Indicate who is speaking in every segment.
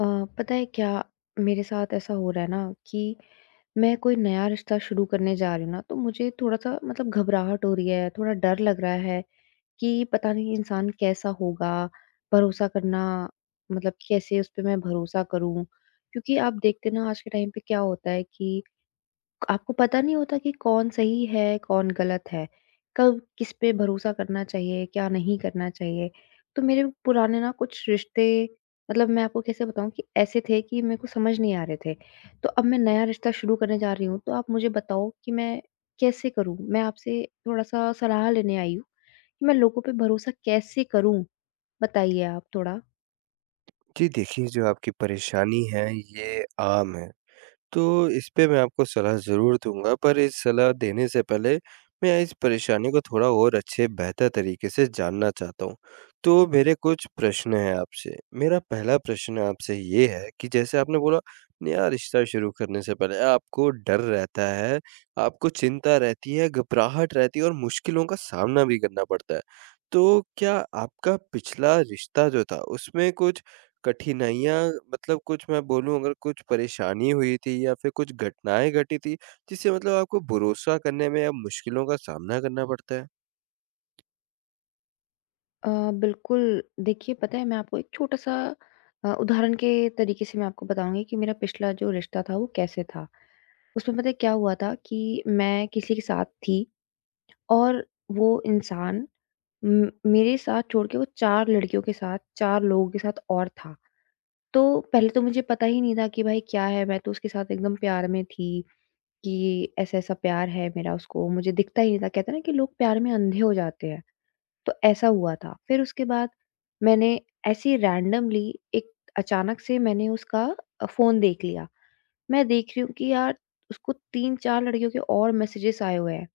Speaker 1: अ, पता है क्या? मेरे साथ ऐसा हो रहा है ना, कि मैं कोई नया रिश्ता शुरू करने जा रही हूँ ना, तो मुझे थोड़ा सा मतलब घबराहट हो रही है, थोड़ा डर लग रहा है कि पता नहीं इंसान कैसा होगा। भरोसा करना मतलब कैसे उस पे मैं भरोसा करूँ? क्योंकि आप देखते ना आज के टाइम पे क्या होता है कि आपको पता नहीं होता कि कौन सही है, कौन गलत है, कब किस पे भरोसा करना चाहिए, क्या नहीं करना चाहिए। तो मेरे पुराने ना कुछ रिश्ते, मतलब मैं आपको कैसे बताऊँ कि ऐसे थे कि मेरे को समझ नहीं आ रहे थे। तो अब मैं नया रिश्ता शुरू करने जा रही हूँ, तो आप मुझे बताओ कि मैं कैसे करूँ? मैं आपसे थोड़ा-सा सलाह लेने आई हूँ कि मैं लोगों पे भरोसा कैसे करूँ? बताइए आप थोड़ा।
Speaker 2: जी देखिए, जो आपकी परेशानी है ये आम है, तो इस पे मैं आपको सलाह ज़रूर दूँगा पर इस सलाह देने से पहले मैं इस परेशानी को थोड़ा और अच्छे बेहतर तरीके से जानना चाहता हूँ। तो मेरे कुछ प्रश्न हैं आपसे। मेरा पहला प्रश्न आपसे ये है कि जैसे आपने बोला, नया रिश्ता शुरू करने से पहले आपको डर रहता है, आपको चिंता रहती है, घबराहट रहती है और मुश्किलों का सामना भी करना पड़ता है। तो क्या आपका पिछला रिश्ता जो था, उसमें कुछ कठिनाइयाँ, मतलब कुछ, मैं बोलूँ अगर, कुछ परेशानी हुई थी या फिर कुछ घटनाएँ घटी थी, जिससे मतलब आपको भरोसा करने में या मुश्किलों का सामना करना पड़ता है?
Speaker 1: बिल्कुल। देखिए पता है, मैं आपको एक छोटा-सा उदाहरण के तरीके से मैं आपको बताऊँगी कि मेरा पिछला जो रिश्ता था वो कैसे था। उसमें पता है क्या हुआ था कि मैं किसी के साथ थी, और वो इंसान मेरे साथ छोड़ के वो 4 लड़कियों के साथ, 4 लोगों के साथ और था। तो पहले तो मुझे पता ही नहीं था कि भाई क्या है, मैं तो उसके साथ एकदम प्यार में थी कि ऐसा-ऐसा प्यार है मेरा उसको, मुझे दिखता ही नहीं था। कहते हैं ना कि लोग प्यार में अंधे हो जाते हैं। तो ऐसा हुआ था। फिर उसके बाद मैंने ऐसे ही रैंडमली एक अचानक से मैंने उसका फ़ोन देख लिया। मैं देख रही हूँ कि यार, उसको 3-4 लड़कियों के और मैसेजेस आए हुए हैं,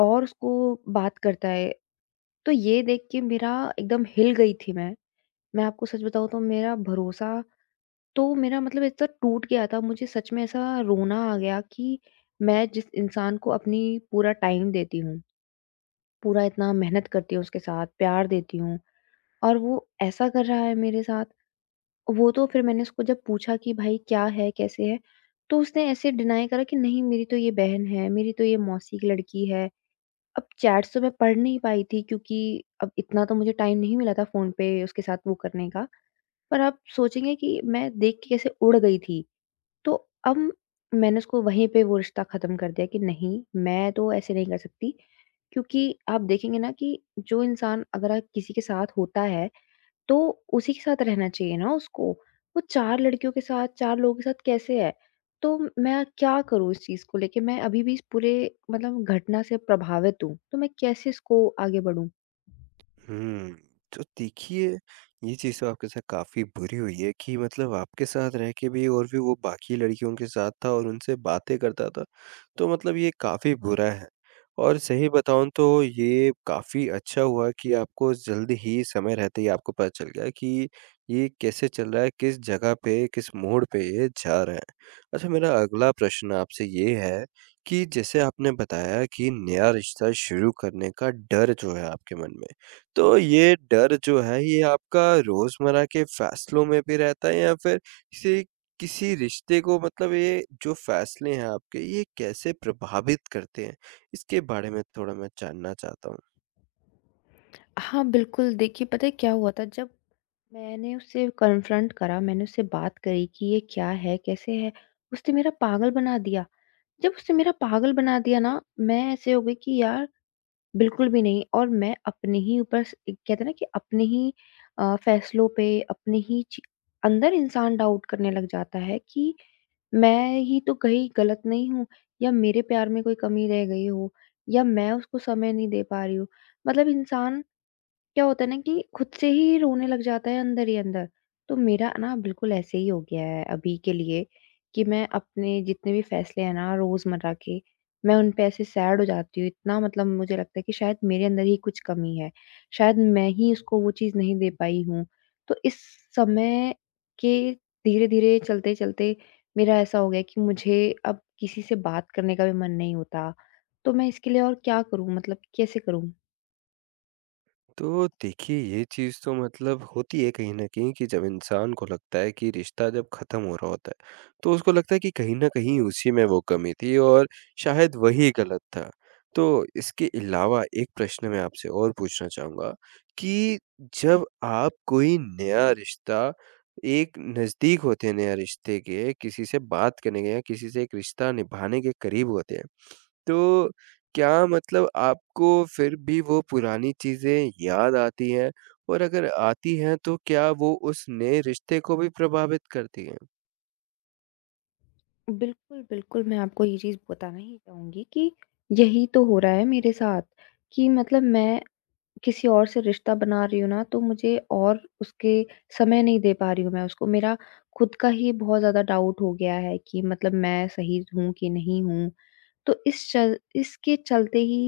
Speaker 1: और उसको बात करता है। तो ये देख के मेरा एकदम हिल गई थी मैं। मैं आपको सच बताऊँ तो मेरा भरोसा, तो मेरा मतलब इतना टूट गया था, मुझे सच में ऐसा रोना आ गया कि मैं जिस इंसान को अपनी पूरा टाइम देती हूँ, पूरा इतना मेहनत करती हूँ उसके साथ, प्यार देती हूँ, और वो ऐसा कर रहा है मेरे साथ। वो तो फिर मैंने उसको जब पूछा कि भाई क्या है, कैसे है? तो उसने ऐसे डिनाई करा कि नहीं, मेरी तो ये बहन है, मेरी तो ये मौसी की लड़की है। अब चैट्स तो मैं पढ़ नहीं पाई थी, क्योंकि अब इतना तो मुझे टाइम नहीं मिला था फ़ोन पे उसके साथ वो करने का। पर आप सोचेंगे कि मैं देख के कैसे उड़ गई थी। तो अब मैंने उसको वहीं पे वो रिश्ता ख़त्म कर दिया कि नहीं, मैं तो ऐसे नहीं कर सकती। क्योंकि आप देखेंगे ना कि जो इंसान अगर आप किसी के साथ होता है, तो उसी के साथ रहना चाहिए ना उसको। वो 4 लड़कियों के साथ, 4 लोगों के साथ कैसे है? तो मैं क्या करूँ इस चीज़ को लेके? मैं अभी भी इस पूरे मतलब घटना से प्रभावित हूँ। तो मैं कैसे इसको आगे बढ़ूँ?
Speaker 2: हुँ। तो देखिए, ये चीज़ तो आपके साथ काफ़ी बुरी हुई है कि मतलब आपके साथ रह के भी और भी वो बाकी लड़कियों के साथ था और उनसे बातें करता था। तो मतलब ये काफ़ी बुरा है और सही बताऊँ तो ये काफ़ी अच्छा हुआ कि आपको जल्द ही, समय रहते ही आपको पता चल गया कि ये कैसे चल रहा है, किस जगह पे, किस मोड़ पे ये जा रहा है। अच्छा, मेरा अगला प्रश्न आपसे ये है कि जैसे आपने बताया कि नया रिश्ता शुरू करने का डर जो है आपके मन में, तो ये डर जो है, ये आपका रोज़मर्रा के फ़ैसलों में भी रहता है या फिर किसी किसी रिश्ते को, मतलब ये जो फ़ैसले हैं आपके, ये कैसे प्रभावित करते हैं? इसके बारे में थोड़ा मैं जानना चाहता हूँ।
Speaker 1: हाँ, बिल्कुल। देखिए पता है क्या हुआ था जब मैंने उससे कन्फ्रंट करा, मैंने उससे बात करी कि ये क्या है? कैसे है? उसने मेरा पागल बना दिया। जब उसने मेरा पागल बना दिया ना, मैं ऐसे हो गई कि यार बिल्कुल भी नहीं, और मैं अपने ही ऊपर स कहते हैं ना कि अपने ही फैसलों पे अपने ही ची अंदर इंसान डाउट करने लग जाता है कि मैं ही तो कहीं गलत नहीं हूँ, या मेरे प्यार में कोई कमी रह गई हो, या मैं उसको समय नहीं दे पा रही हूँ। मतलब इंसान क्या होता है ना, कि खुद से ही रोने लग जाता है अंदर ही अंदर। तो मेरा ना बिल्कुल ऐसे ही हो गया है अभी के लिए कि मैं अपने जितने भी फैसले हैं ना रोज़मर्रा के, मैं उन पे ऐसे सैड हो जाती हूँ। इतना मतलब मुझे लगता है कि शायद मेरे अंदर ही कुछ कमी है। शायद मैं ही उसको वो चीज़ नहीं दे पाई हूँ। तो इस समय के धीरे-धीरे, चलते-चलते मेरा ऐसा हो गया है कि मुझे अब किसी से बात करने का भी मन नहीं होता। तो मैं इसके लिए और क्या करूँ, मतलब कैसे करूँ?
Speaker 2: तो देखिए, ये चीज़ तो मतलब होती है कहीं न कहीं कि जब इंसान को लगता है कि रिश्ता जब ख़त्म हो रहा होता है, तो उसको लगता है कि कहीं न कहीं उसी में वो कमी थी और शायद वही गलत था। तो इसके अलावा एक प्रश्न मैं आपसे और पूछना चाहूँगा कि जब आप कोई नया रिश्ता, एक नज़दीक होते हैं नया रिश्ते के, किसी से बात करने के या किसी से एक रिश्ता निभाने के करीब होते हैं, तो क्या मतलब आपको फिर भी वो पुरानी चीज़ें याद आती हैं? और अगर आती हैं तो क्या वो उस नए रिश्ते को भी प्रभावित करती हैं?
Speaker 1: बिल्कुल, बिल्कुल, मैं आपको ये चीज़ बताना ही चाहूँगी कि यही तो हो रहा है मेरे साथ, कि मतलब मैं किसी और से रिश्ता बना रही हूँ ना, तो मुझे और उसके समय नहीं दे पा रही हूँ मैं उसको। मेरा खुद का ही बहुत ज़्यादा डाउट हो गया है कि मतलब मैं सही हूँ कि नहीं हूँ? तो इस चल इसके चलते ही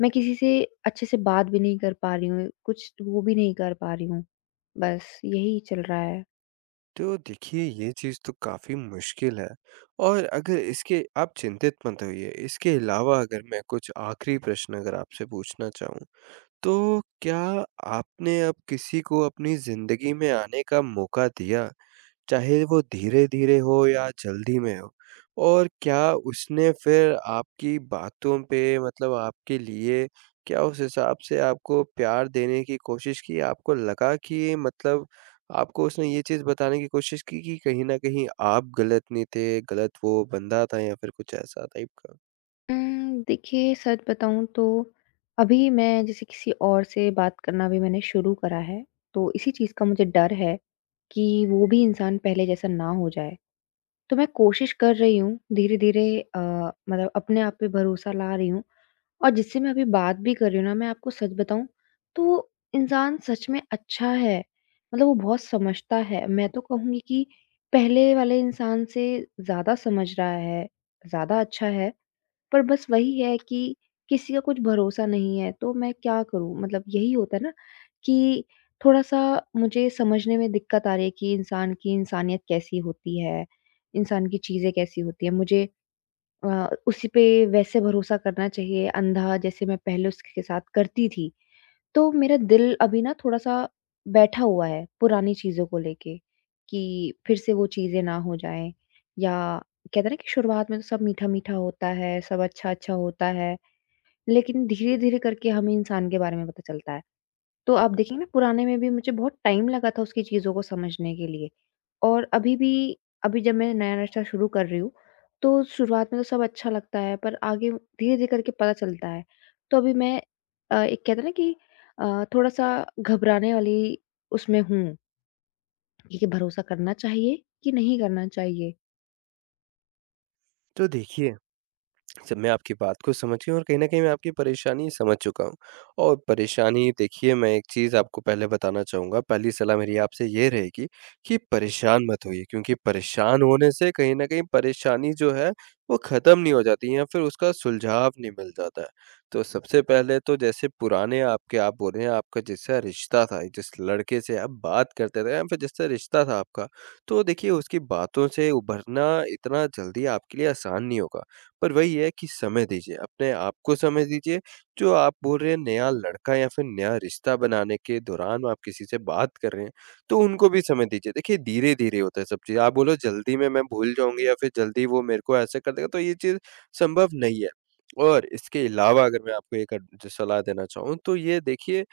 Speaker 1: मैं किसी से अच्छे से बात भी नहीं कर पा रही हूँ, कुछ वो भी नहीं कर पा रही हूँ। बस यही चल रहा है।
Speaker 2: तो देखिए, ये चीज़ तो काफ़ी मुश्किल है और अगर इसके, आप चिंतित मत होइए। इसके अलावा अगर मैं कुछ आखिरी प्रश्न अगर आपसे पूछना चाहूँ, तो क्या आपने अब किसी को अपनी ज़िंदगी में आने का मौका दिया? चाहे वो धीरे-धीरे हो या जल्दी में हो? और क्या उसने फिर आपकी बातों पे, मतलब आपके लिए, क्या उस हिसाब से आपको प्यार देने की कोशिश की? आपको लगा कि मतलब आपको उसने ये चीज़ बताने की कोशिश की कि कहीं न कहीं आप गलत नहीं थे, गलत वो बंदा था या फिर कुछ ऐसा टाइप का?
Speaker 1: देखिए सच बताऊँ तो अभी मैं जैसे किसी और से बात करना भी मैंने शुरू करा है, तो इसी चीज़ का मुझे डर है कि वो भी इंसान पहले जैसा ना हो जाए। तो मैं कोशिश कर रही हूँ धीरे-धीरे, अ, मतलब अपने आप पे भरोसा ला रही हूँ, और जिससे मैं अभी बात भी कर रही हूँ ना, मैं आपको सच बताऊँ तो इंसान सच में अच्छा है, मतलब वो बहुत समझता है। मैं तो कहूँगी कि पहले वाले इंसान से ज़्यादा समझ रहा है, ज़्यादा अच्छा है। पर बस वही है कि किसी का कुछ भरोसा नहीं है, तो मैं क्या करूँ? मतलब यही होता है ना कि थोड़ा-सा मुझे समझने में दिक्कत आ रही है कि इंसान की इंसानियत कैसी होती है, इंसान की चीज़ें कैसी होती हैं। मुझे उसी पे वैसे भरोसा करना चाहिए अंधा, जैसे मैं पहले उसके साथ करती थी। तो मेरा दिल अभी ना थोड़ा-सा बैठा हुआ है पुरानी चीज़ों को लेके, कि फिर से वो चीज़ें ना हो जाएँ। या कहते हैं ना कि शुरुआत में तो सब मीठा-मीठा होता है, सब अच्छा-अच्छा होता है, लेकिन धीरे-धीरे करके हमें इंसान के बारे में पता चलता है। तो आप देखेंगे ना, पुराने में भी मुझे बहुत टाइम लगा था उसकी चीज़ों को समझने के लिए। और अभी भी, अभी जब मैं नया नाश्ता शुरू कर रही हूँ, तो शुरुआत में तो सब अच्छा लगता है, पर आगे धीरे-धीरे करके पता चलता है। तो अभी मैं एक, कहते हैं ना कि थोड़ा-सा घबराने वाली उसमें हूँ कि भरोसा करना चाहिए कि नहीं करना चाहिए?
Speaker 2: तो देखिए, सब मैं आपकी बात को समझ गया और कहीं न कहीं मैं आपकी परेशानी समझ चुका हूँ। और परेशानी, देखिए, मैं एक चीज़ आपको पहले बताना चाहूँगा, पहली सलाह मेरी आपसे ये रहेगी कि परेशान मत होइए, क्योंकि परेशान होने से कहीं न कहीं परेशानी जो है वो ख़त्म नहीं हो जाती या फिर उसका सुलझाव नहीं मिल जाता है। तो सबसे पहले तो जैसे पुराने आपके, आप बोल रहे हैं आपका जैसा रिश्ता था, जिस लड़के से आप बात करते थे या फिर जिससे रिश्ता था आपका, तो देखिए, उसकी बातों से उभरना इतना जल्दी आपके लिए आसान नहीं होगा। पर वही है कि समय दीजिए, अपने आप को समय दीजिए, जो आप बोल रहे हैं नया लड़का या फिर नया रिश्ता बनाने के दौरान आप किसी से बात कर रहे हैं, तो उनको भी समय दीजिए। देखिए, धीरे-धीरे होता है सब चीज़, आप बोलो जल्दी में मैं भूल जाऊँगी या फिर जल्दी वो मेरे को ऐसे कर देगा, तो ये चीज़ संभव नहीं है। और इसके अलावा अगर मैं आपको एक अड ज सलाह देना चाहूँ, तो ये देखिए,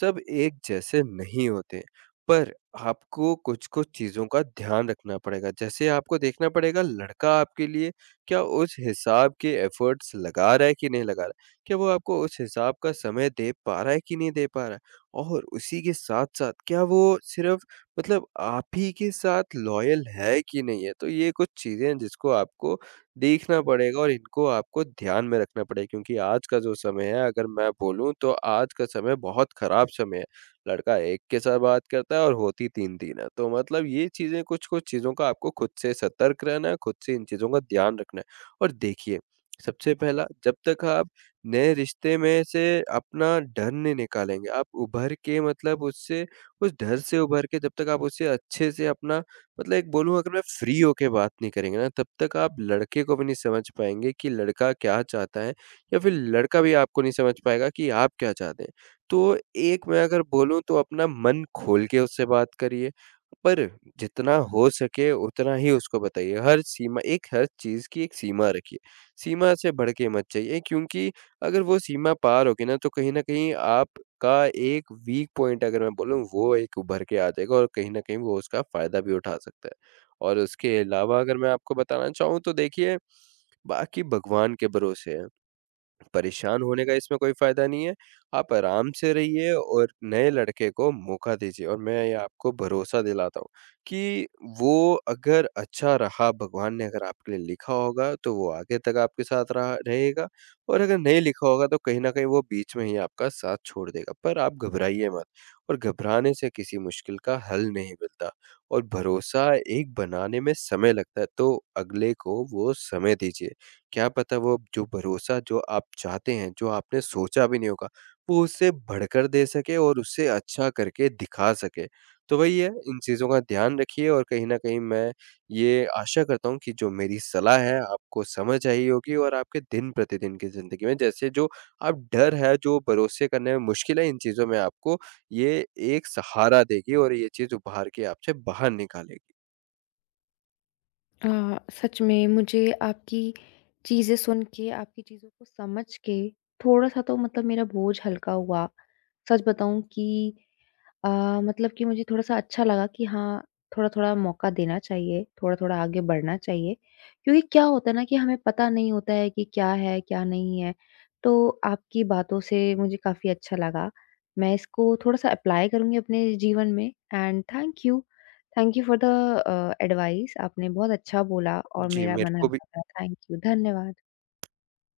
Speaker 2: सब एक जैसे नहीं होते, पर आपको कुछ-कुछ चीज़ों का ध्यान रखना पड़ेगा। जैसे आपको देखना पड़ेगा, लड़का आपके लिए क्या उस हिसाब के एफ़र्ट्स लगा रहा है कि नहीं लगा रहा है? क्या वो आपको उस हिसाब का समय दे पा रहा है कि नहीं दे पा रहा है? और उसी के साथ-साथ क्या वो सिर्फ़ मतलब आप ही के साथ लॉयल है कि नहीं है? तो ये कुछ चीज़ें हैं जिसको आपको देखना पड़ेगा और इनको आपको ध्यान में रखना पड़ेगा, क्योंकि आज का जो समय है, अगर मैं बोलूँ तो आज का समय बहुत खराब समय है। लड़का एक के साथ बात करता है और होती 3-3 है। तो मतलब ये चीज़ें, कुछ-कुछ चीज़ों का आपको खुद से सतर्क रहना है, खुद से इन चीज़ों का ध्यान रखना है। और देखिए, सबसे पहला, जब तक आप नए रिश्ते में से अपना डर नहीं निकालेंगे, आप उभर के, मतलब उससे, उस डर से उभर के, जब तक आप उससे अच्छे से अपना, मतलब एक बोलूँ अगर मैं, फ्री होके बात नहीं करेंगे ना, तब तक आप लड़के को भी नहीं समझ पाएँगे कि लड़का क्या चाहता है या फिर लड़का भी आपको नहीं समझ पाएगा कि आप क्या चाहते हैं। तो एक, मैं अगर बोलूँ, तो अपना मन खोल के उससे बात करिए, पर जितना हो सके उतना ही उसको बताइए। हर चीज़ की एक सीमा रखिए, सीमा से बढ़ के मत जाइए, क्योंकि अगर वो सीमा पार होगी ना, तो कहीं न कहीं आपका एक वीक पॉइंट, अगर मैं बोलूँ, वो एक उभर के आ जाएगा और कहीं न कहीं वो उसका फ़ायदा भी उठा सकता है। और उसके अलावा अगर मैं आपको बताना चाहूँ, तो देखिए, बाकी भगवान के भरोसे है। परेशान होने का इसमें कोई फ़ायदा नहीं है, आप आराम से रहिए और नए लड़के को मौका दीजिए, और मैं ये आपको भरोसा दिलाता हूँ कि वो अगर अच्छा रहा, भगवान ने अगर आपके लिए लिखा होगा, तो वो आगे तक आपके साथ रहा रहेगा, और अगर नहीं लिखा होगा, तो कहीं न कहीं वो बीच में ही आपका साथ छोड़ देगा। पर आप घबराइए मत, और घबराने से किसी मुश्किल का हल नहीं मिलता, और भरोसा एक बनाने में समय लगता है, तो अगले को वो समय दीजिए। क्या पता वो जो भरोसा जो आप चाहते हैं, जो आपने सोचा भी नहीं होगा, वो उससे बढ़कर दे सके और उससे अच्छा करके दिखा सके। तो वही है, इन चीज़ों का ध्यान रखिए, और कहीं न कहीं मैं ये आशा करता हूँ कि जो मेरी सलाह है आपको समझ आई होगी और आपके दिन-प्रतिदिन की ज़िंदगी में जैसे जो आप डर है, जो भरोसे करने में मुश्किल है, इन चीज़ों में आपको ये एक सहारा देगी और ये चीज़ उभार के आपसे बाहर निकालेगी।
Speaker 1: सच में मुझे आपकी चीज़ें सुन के, आपकी चीज़ों को समझ के थोड़ा-सा तो मतलब मेरा बोझ हल्का हुआ। सच बताऊँ कि अ, मतलब कि मुझे थोड़ा-सा अच्छा लगा कि हाँ, थोड़ा-थोड़ा मौका देना चाहिए, थोड़ा-थोड़ा आगे बढ़ना चाहिए। क्योंकि क्या होता है ना कि हमें पता नहीं होता है कि क्या है, क्या नहीं है। तो आपकी बातों से मुझे काफ़ी अच्छा लगा। मैं इसको थोड़ा-सा अप्लाई करूँगी अपने जीवन में। And thank you. Thank you for the advice, आपने बहुत अच्छा बोला, और
Speaker 2: जी,
Speaker 1: मेरा
Speaker 2: मेरे
Speaker 1: मन
Speaker 2: को भी
Speaker 1: हल्का हुआ। थैंक यू, धन्यवाद।